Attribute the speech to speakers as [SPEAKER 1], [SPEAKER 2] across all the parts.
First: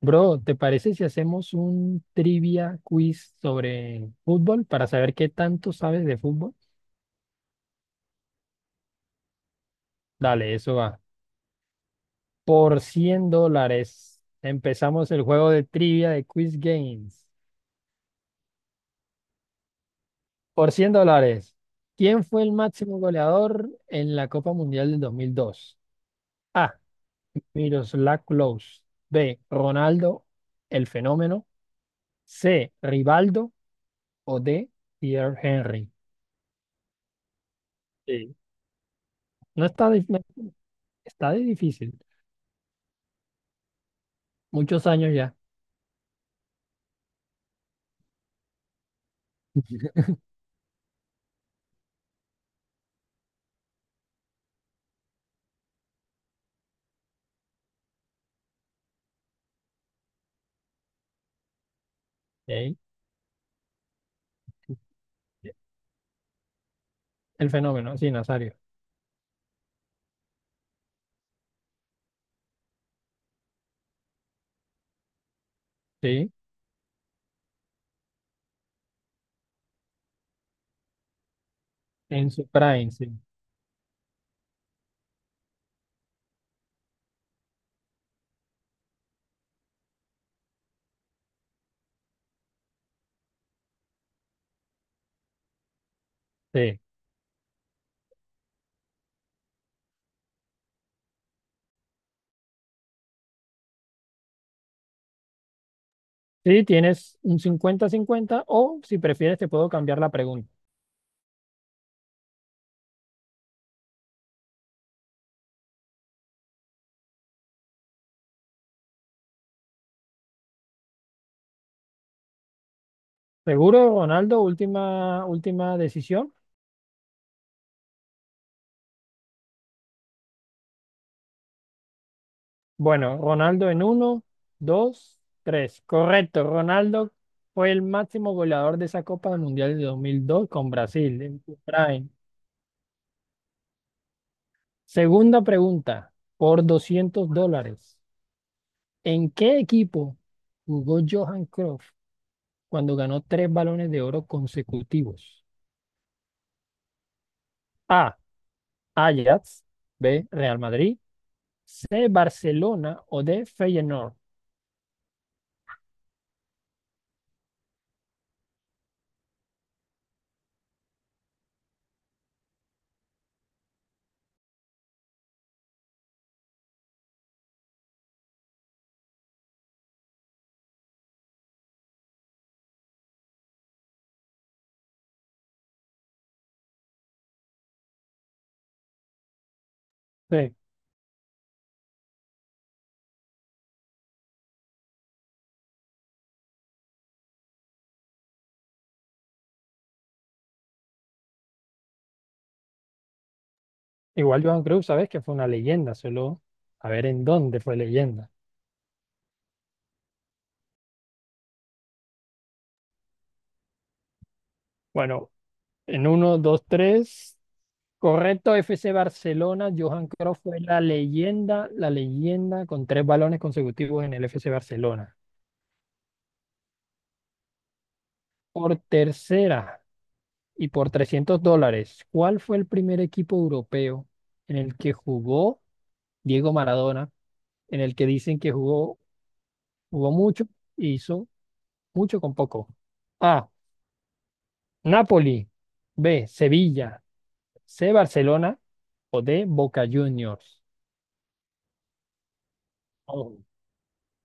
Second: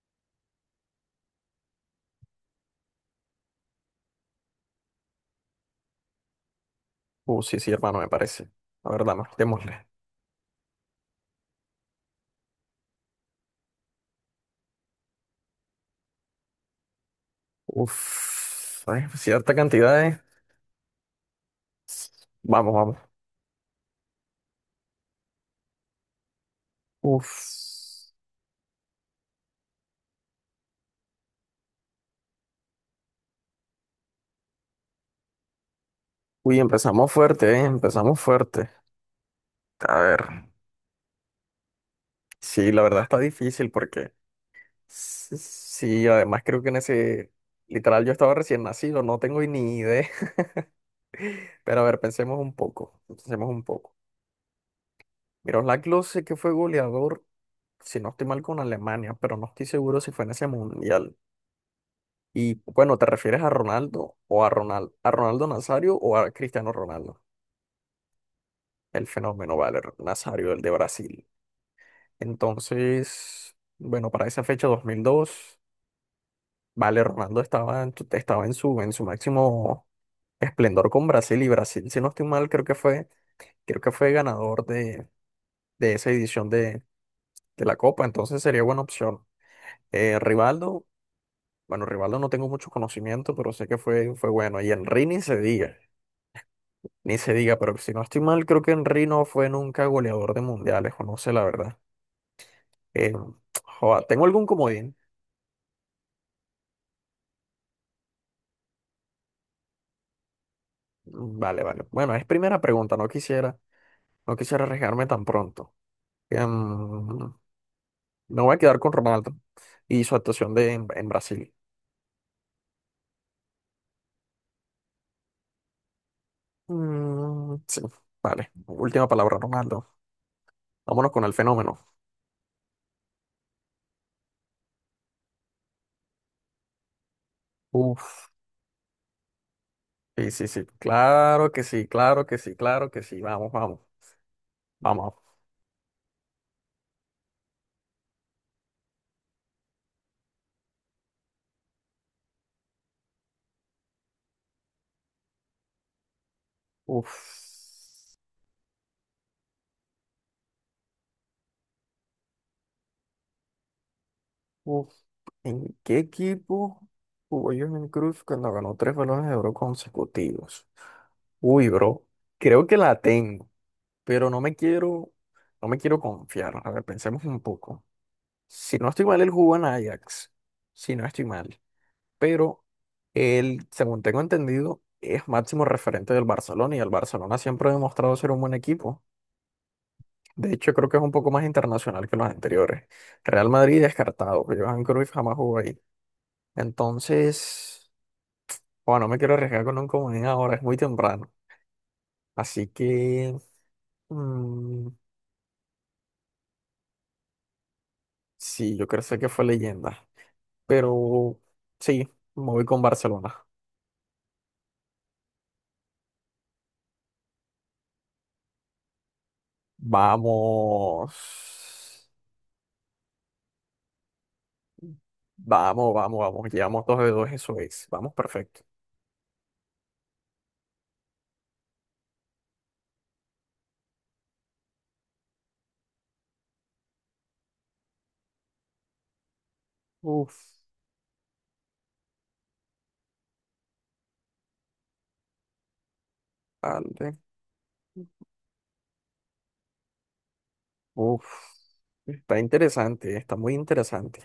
[SPEAKER 1] Bro, ¿te parece si hacemos un trivia quiz sobre fútbol para saber qué tanto sabes de fútbol?
[SPEAKER 2] Sí, sí, hermano, me parece. La verdad, más, démosle.
[SPEAKER 1] Dale, eso va. Por 100 dólares empezamos el juego de trivia de Quiz Games.
[SPEAKER 2] Uf, ¿sabes? Cierta cantidad
[SPEAKER 1] Por 100 dólares, ¿quién fue el
[SPEAKER 2] Vamos, vamos.
[SPEAKER 1] máximo goleador en la Copa Mundial del dos mil dos? A.
[SPEAKER 2] Uf.
[SPEAKER 1] Miroslav Klose. B. Ronaldo, el fenómeno. C. Rivaldo o D. Pierre Henry.
[SPEAKER 2] Uy, empezamos fuerte, ¿eh? Empezamos
[SPEAKER 1] Sí.
[SPEAKER 2] fuerte.
[SPEAKER 1] No está,
[SPEAKER 2] A
[SPEAKER 1] dif- no-
[SPEAKER 2] ver.
[SPEAKER 1] está de difícil.
[SPEAKER 2] Sí, la verdad está difícil porque...
[SPEAKER 1] Muchos años ya.
[SPEAKER 2] Sí, sí, además creo que en ese... Literal, yo estaba recién nacido, no tengo ni idea. Pero a ver, pensemos un poco. Pensemos un poco. Miroslav Klose, que fue goleador, si no estoy mal, con Alemania, pero no estoy seguro si fue en ese mundial. Y
[SPEAKER 1] Ok.
[SPEAKER 2] bueno, ¿te refieres a Ronaldo o a Ronaldo Nazario o a Cristiano Ronaldo?
[SPEAKER 1] El fenómeno, sí, Nazario.
[SPEAKER 2] El fenómeno, vale, Nazario, el de Brasil. Entonces, bueno, para esa fecha 2002
[SPEAKER 1] Sí,
[SPEAKER 2] vale, Ronaldo estaba en su máximo esplendor con Brasil y Brasil, si no estoy
[SPEAKER 1] en su
[SPEAKER 2] mal,
[SPEAKER 1] prime, sí.
[SPEAKER 2] creo que fue ganador de esa edición de la Copa, entonces sería buena opción. Rivaldo, bueno, Rivaldo no tengo mucho conocimiento, pero sé que fue bueno. Y Enrini Sevilla.
[SPEAKER 1] Sí,
[SPEAKER 2] Ni se diga, pero si no estoy mal, creo que Henry no fue nunca goleador de mundiales, o no sé la verdad. Eh, joda, ¿tengo algún comodín?
[SPEAKER 1] sí, tienes un cincuenta cincuenta o si prefieres te puedo cambiar la pregunta.
[SPEAKER 2] Mm, vale, vale. Bueno, es primera pregunta, no quisiera arriesgarme tan pronto. Em, me voy a quedar con Ronaldo y su actuación en Brasil.
[SPEAKER 1] ¿Seguro, Ronaldo? Última, última decisión.
[SPEAKER 2] Mm, sí, vale. Última palabra, Ronaldo. Vámonos con el fenómeno.
[SPEAKER 1] Bueno, Ronaldo en uno, dos, tres. Correcto, Ronaldo fue el
[SPEAKER 2] Uf,
[SPEAKER 1] máximo goleador de esa Copa del Mundial de dos mil
[SPEAKER 2] sí, sí,
[SPEAKER 1] dos
[SPEAKER 2] sí.
[SPEAKER 1] con Brasil en
[SPEAKER 2] Claro
[SPEAKER 1] su
[SPEAKER 2] que sí,
[SPEAKER 1] prime.
[SPEAKER 2] claro que sí, claro que sí. Vamos, vamos, vamos.
[SPEAKER 1] Segunda pregunta, por 200 dólares. ¿En qué equipo jugó Johan Cruyff cuando ganó tres balones de oro consecutivos?
[SPEAKER 2] Uf.
[SPEAKER 1] A. Ajax. B. Real Madrid. C. Barcelona o D. Feyenoord.
[SPEAKER 2] Uf, ¿en qué equipo jugó Jordan Cruz cuando ganó tres balones de oro consecutivos? Uy, bro, creo que la tengo, pero no me quiero confiar. A ver, pensemos un poco. Si no estoy mal, él jugó en Ajax. Si no estoy mal. Pero él, según tengo entendido, es máximo referente del Barcelona y el Barcelona siempre ha demostrado ser un buen equipo. De
[SPEAKER 1] Sí,
[SPEAKER 2] hecho, creo que es un poco más internacional que los anteriores. Real Madrid descartado, Jordan Cruz jamás jugó ahí. Entonces, bueno, no me quiero arriesgar con un comodín ahora, es muy temprano. Así que,
[SPEAKER 1] igual Johan Cruyff,
[SPEAKER 2] mm,
[SPEAKER 1] sabes que fue una leyenda, solo a ver en dónde fue leyenda.
[SPEAKER 2] sí, yo creo sé que fue leyenda. Pero sí, me voy con Barcelona.
[SPEAKER 1] Bueno, en uno, dos, tres. Correcto, F C Barcelona. Johan Cruyff fue
[SPEAKER 2] Vamos.
[SPEAKER 1] la leyenda con tres balones consecutivos en el F C Barcelona.
[SPEAKER 2] Vamos, vamos, vamos. Llevamos dos de dos, eso es. Vamos, perfecto.
[SPEAKER 1] Por tercera y por 300 dólares, ¿cuál fue el primer equipo europeo en el que jugó Diego Maradona, en el que dicen que jugó, jugó mucho
[SPEAKER 2] Uf,
[SPEAKER 1] e hizo mucho con poco? A. Napoli. B. Sevilla.
[SPEAKER 2] vale.
[SPEAKER 1] C. Barcelona. O D. Boca Juniors.
[SPEAKER 2] Uf. Está interesante, está
[SPEAKER 1] Oh.
[SPEAKER 2] muy interesante.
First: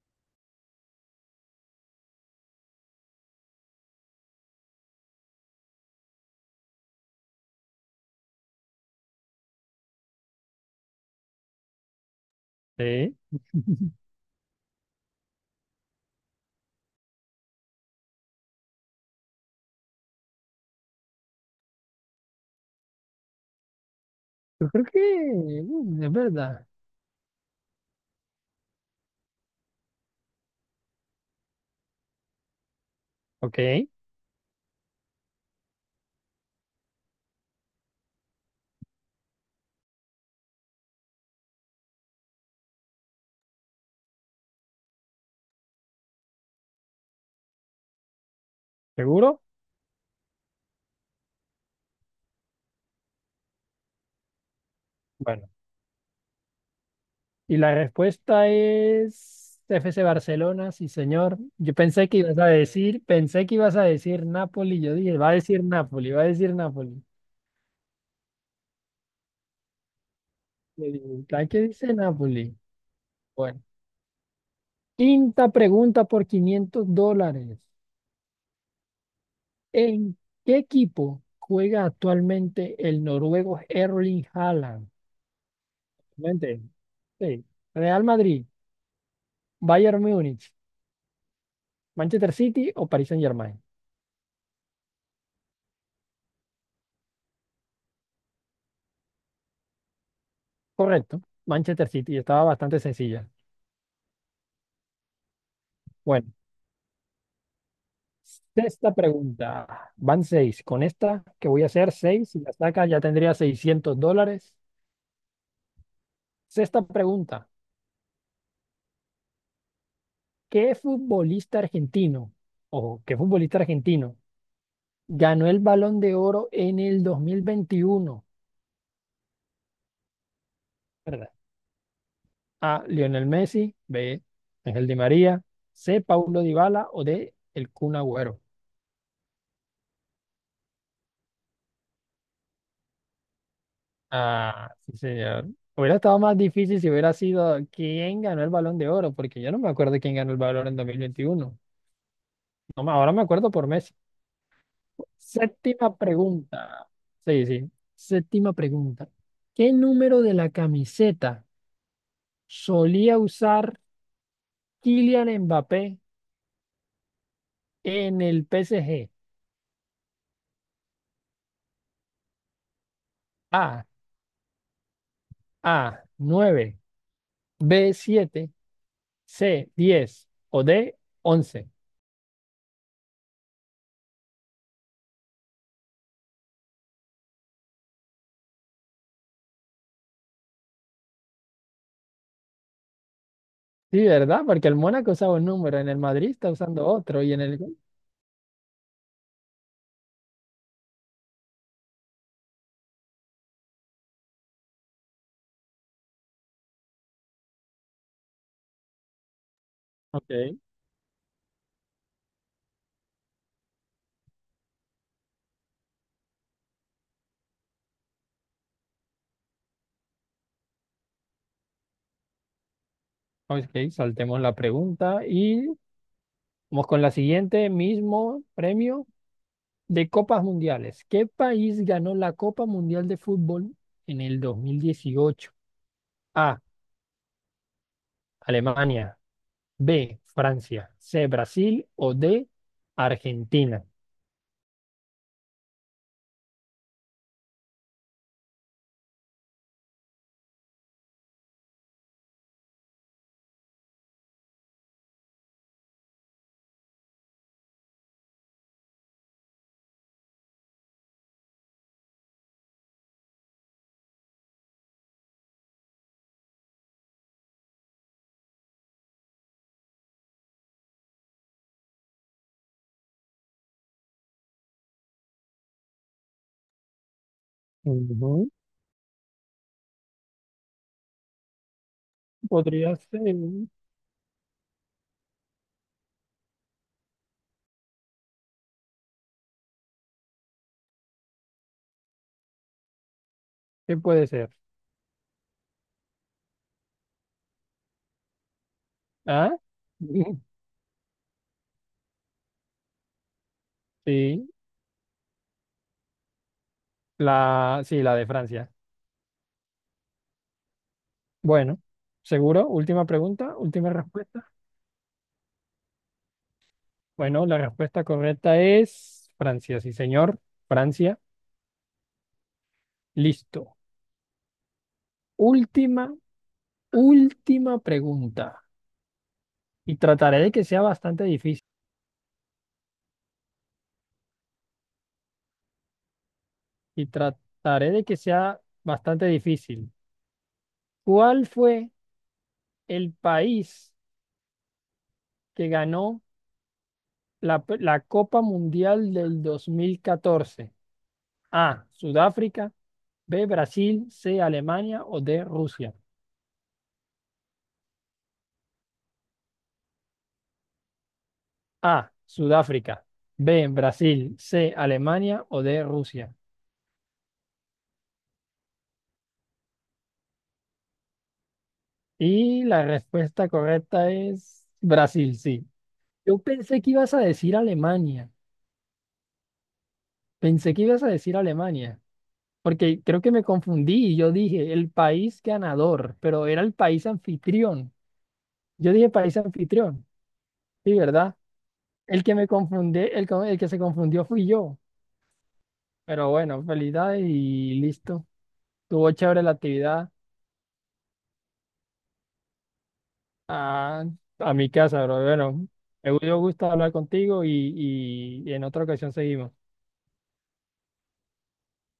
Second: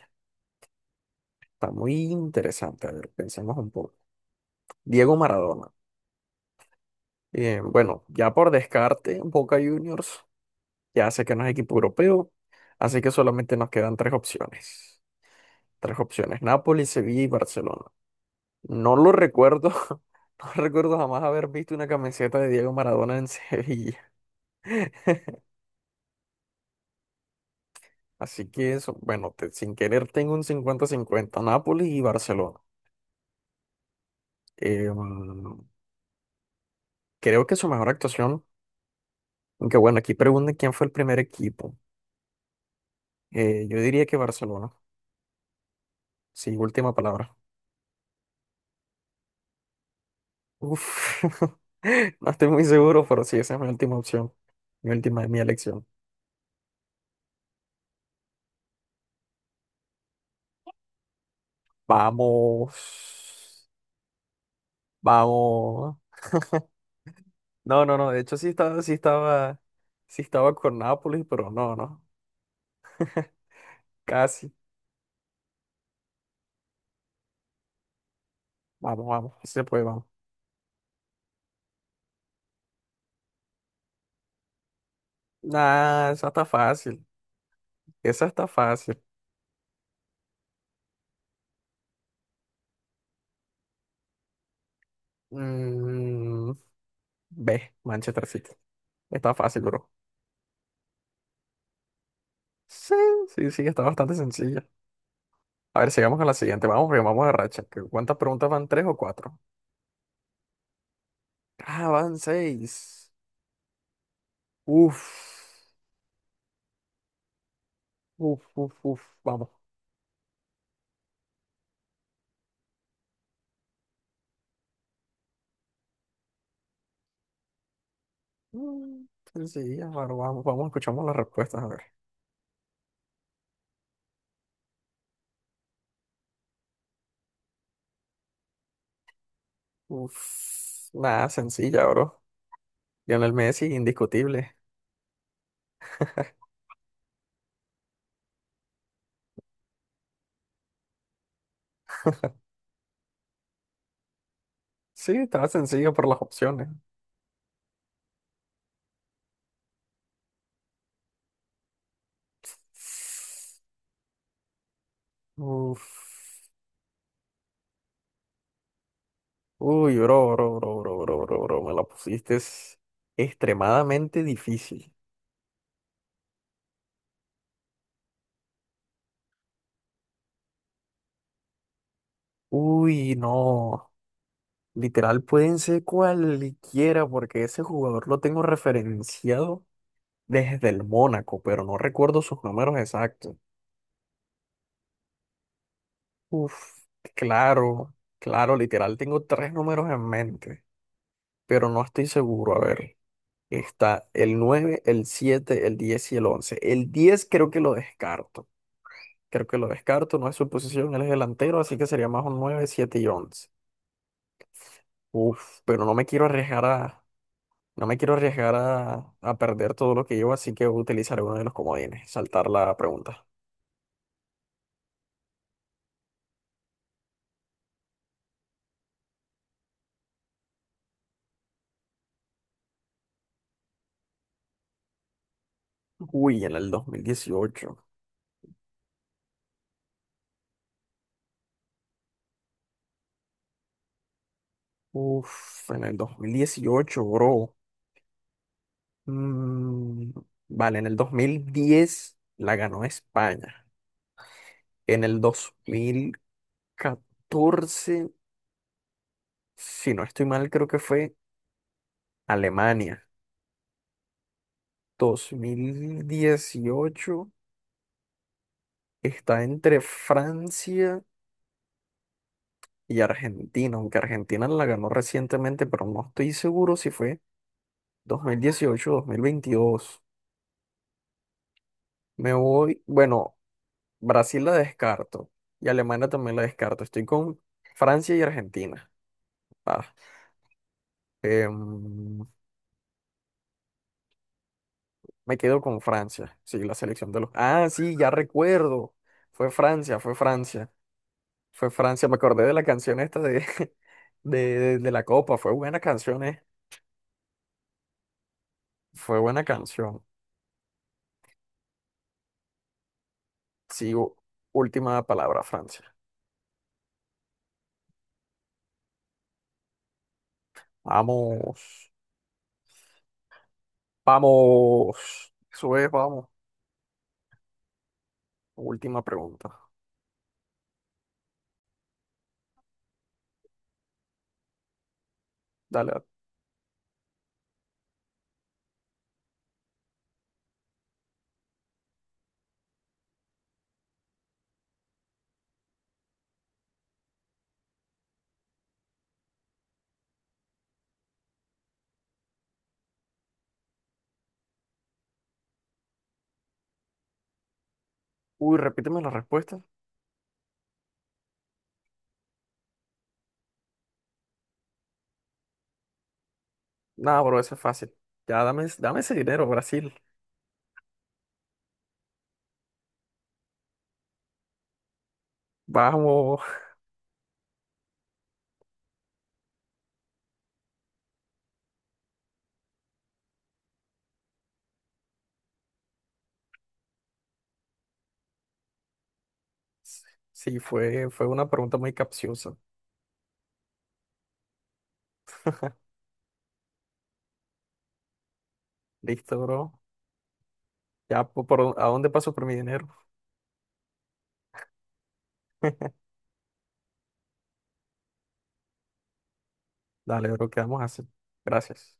[SPEAKER 2] Está muy interesante. A ver, pensemos un poco. Diego Maradona. Bueno, ya por descarte, Boca Juniors ya sé que no es equipo europeo, así que
[SPEAKER 1] Sí.
[SPEAKER 2] solamente nos quedan tres opciones. Tres opciones, Nápoles, Sevilla y Barcelona. No lo recuerdo, no recuerdo jamás haber visto una camiseta de Diego Maradona en Sevilla.
[SPEAKER 1] Yo creo que es verdad.
[SPEAKER 2] Así que eso, bueno, sin querer tengo un cincuenta-cincuenta. Nápoles y Barcelona.
[SPEAKER 1] Ok,
[SPEAKER 2] Eh, mm, creo que su mejor actuación, aunque bueno, aquí preguntan quién fue el primer equipo. Yo diría que Barcelona. Sí, última palabra.
[SPEAKER 1] ¿seguro?
[SPEAKER 2] Uf, no estoy muy seguro, pero sí, esa es mi última opción. Mi última, es mi
[SPEAKER 1] Bueno.
[SPEAKER 2] elección.
[SPEAKER 1] Y la respuesta es FC Barcelona, sí, señor. Yo pensé que ibas a decir,
[SPEAKER 2] Vamos.
[SPEAKER 1] pensé que ibas a decir Napoli. Yo dije, va a decir
[SPEAKER 2] Vamos.
[SPEAKER 1] Napoli, va a decir Napoli.
[SPEAKER 2] No, no, no. De hecho, sí estaba con
[SPEAKER 1] Le
[SPEAKER 2] Nápoles,
[SPEAKER 1] dije,
[SPEAKER 2] pero
[SPEAKER 1] ¿qué
[SPEAKER 2] no,
[SPEAKER 1] dice
[SPEAKER 2] no.
[SPEAKER 1] Napoli? Bueno,
[SPEAKER 2] Casi.
[SPEAKER 1] quinta pregunta por 500 dólares.
[SPEAKER 2] Vamos, vamos. Sí se puede, vamos.
[SPEAKER 1] ¿En qué equipo juega actualmente el noruego Erling Haaland?
[SPEAKER 2] Nah, esa está
[SPEAKER 1] Mente.
[SPEAKER 2] fácil.
[SPEAKER 1] Sí. Real
[SPEAKER 2] Esa
[SPEAKER 1] Madrid,
[SPEAKER 2] está fácil.
[SPEAKER 1] Bayern Múnich, Manchester City o Paris Saint-Germain.
[SPEAKER 2] Mm, ve, Manchester City. Está fácil, bro.
[SPEAKER 1] Correcto. Manchester City. Estaba bastante
[SPEAKER 2] Sí,
[SPEAKER 1] sencilla.
[SPEAKER 2] sí, sí, está bastante sencilla. A ver, sigamos con
[SPEAKER 1] Bueno,
[SPEAKER 2] la siguiente. Vamos, porque vamos a racha. ¿Cuántas preguntas van? ¿Tres
[SPEAKER 1] sexta
[SPEAKER 2] o cuatro?
[SPEAKER 1] pregunta. Van seis. Con esta que voy a
[SPEAKER 2] Ah,
[SPEAKER 1] hacer
[SPEAKER 2] van
[SPEAKER 1] seis, si la saca ya
[SPEAKER 2] seis.
[SPEAKER 1] tendría 600 dólares.
[SPEAKER 2] Uf,
[SPEAKER 1] Sexta pregunta.
[SPEAKER 2] uf, uf, uf. Vamos.
[SPEAKER 1] ¿Qué futbolista argentino? Ojo, ¿qué futbolista argentino ganó el Balón de Oro en el dos mil veintiuno,
[SPEAKER 2] Mm, sencilla, bro. Vamos, vamos, escuchamos las
[SPEAKER 1] ¿verdad?
[SPEAKER 2] respuestas, a ver.
[SPEAKER 1] A. Lionel Messi, B. Ángel Di María, C. Paulo Dybala o D. El Kun Agüero.
[SPEAKER 2] Uf, nada, sencilla, bro. Lionel Messi, indiscutible.
[SPEAKER 1] Ah, sí, señor. Hubiera estado más difícil si hubiera sido quién ganó el Balón de Oro, porque yo no me acuerdo quién ganó el Balón en 2021. No, me- ahora me acuerdo por Messi.
[SPEAKER 2] Sí, estaba sencillo
[SPEAKER 1] Séptima
[SPEAKER 2] por las opciones.
[SPEAKER 1] pregunta. Sí, sí. Séptima pregunta. ¿Qué número de la camiseta solía usar Kylian Mbappé
[SPEAKER 2] Uf.
[SPEAKER 1] en el PSG?
[SPEAKER 2] Uy, bro, bro, bro, bro, bro, bro, bro. Me la pusiste es
[SPEAKER 1] A,
[SPEAKER 2] extremadamente difícil.
[SPEAKER 1] A, 9, B, 7, C, 10 o D, once.
[SPEAKER 2] Uy, no. Literal, pueden ser cualquiera porque ese jugador lo tengo referenciado desde el Mónaco, pero no recuerdo sus números exactos.
[SPEAKER 1] Sí, ¿verdad? Porque el Mónaco usaba un número, en el Madrid está
[SPEAKER 2] Uf,
[SPEAKER 1] usando otro y en el...
[SPEAKER 2] claro, claro, literal, tengo tres números en mente, pero no estoy seguro. A ver, está el 9, el 7, el 10 y el 11. El 10 creo que lo descarto. Creo que lo descarto, no
[SPEAKER 1] Ok.
[SPEAKER 2] es su posición, él es delantero, así que sería más un 9, 7 y 11. Uf, pero no me quiero arriesgar a, no me quiero arriesgar a perder todo lo que llevo, así que utilizaré uno de los comodines, saltar la pregunta.
[SPEAKER 1] Ok, saltemos la pregunta y vamos con la siguiente, mismo premio de Copas Mundiales. ¿Qué país ganó la Copa Mundial de Fútbol en el 2018?
[SPEAKER 2] Uy, en
[SPEAKER 1] A,
[SPEAKER 2] el 2018.
[SPEAKER 1] Alemania, B, Francia, C, Brasil o D, Argentina.
[SPEAKER 2] Uf, en el dos mil dieciocho, bro. Mm, vale, en el 2010 la ganó España. En el dos mil catorce, si no estoy mal, creo que fue Alemania. Dos mil dieciocho está entre Francia y Argentina, aunque Argentina la ganó recientemente, pero no estoy seguro si fue
[SPEAKER 1] Ujú.
[SPEAKER 2] 2018 o dos mil veintidós. Me voy,
[SPEAKER 1] Podría ser.
[SPEAKER 2] bueno. Brasil la descarto y Alemania también la descarto. Estoy con Francia y Argentina. Ah, em,
[SPEAKER 1] ¿Qué puede ser?
[SPEAKER 2] me quedo con Francia. Sí, la selección de los... Ah, sí, ya recuerdo. Fue
[SPEAKER 1] ¿Ah?
[SPEAKER 2] Francia, fue Francia. Fue Francia. Me acordé de la canción esta
[SPEAKER 1] Sí,
[SPEAKER 2] de la Copa. Fue buena canción, eh.
[SPEAKER 1] la, sí, la de Francia.
[SPEAKER 2] Fue buena canción.
[SPEAKER 1] Bueno, ¿seguro? Última pregunta, última
[SPEAKER 2] Sí,
[SPEAKER 1] respuesta.
[SPEAKER 2] última palabra, Francia.
[SPEAKER 1] Bueno, la respuesta correcta es Francia, sí, señor. Francia,
[SPEAKER 2] Vamos.
[SPEAKER 1] listo.
[SPEAKER 2] Vamos. Eso es,
[SPEAKER 1] Última,
[SPEAKER 2] vamos.
[SPEAKER 1] última pregunta.
[SPEAKER 2] Última pregunta.
[SPEAKER 1] Y trataré de que sea bastante difícil.
[SPEAKER 2] Dale.
[SPEAKER 1] Y trataré de que sea bastante difícil. ¿Cuál fue el país que ganó la Copa Mundial del 2014? A. Sudáfrica. B, Brasil, C, Alemania o D, Rusia.
[SPEAKER 2] Uy, repíteme la respuesta.
[SPEAKER 1] A, Sudáfrica. B, Brasil, C, Alemania o D, Rusia.
[SPEAKER 2] No, bro, eso es fácil. Ya dame, dame ese dinero, Brasil.
[SPEAKER 1] Y la respuesta correcta es Brasil, sí. Yo
[SPEAKER 2] Vamos.
[SPEAKER 1] pensé que ibas a decir Alemania. Pensé que ibas a decir Alemania. Porque creo que me confundí y yo dije el país ganador, pero era el país anfitrión. Yo dije país anfitrión.
[SPEAKER 2] Sí,
[SPEAKER 1] Sí,
[SPEAKER 2] fue
[SPEAKER 1] ¿verdad?
[SPEAKER 2] una pregunta muy
[SPEAKER 1] El que me
[SPEAKER 2] capciosa.
[SPEAKER 1] confundí, el, co- el que se confundió fui yo. Pero bueno, felicidades y listo. Tuvo
[SPEAKER 2] Listo,
[SPEAKER 1] chévere la
[SPEAKER 2] bro.
[SPEAKER 1] actividad
[SPEAKER 2] Ya, por, ¿a dónde paso por mi dinero?
[SPEAKER 1] a, a mi casa, pero bueno, me dio gusto hablar contigo y, y en otra ocasión seguimos.
[SPEAKER 2] Dale, bro, ¿qué vamos a hacer? Gracias.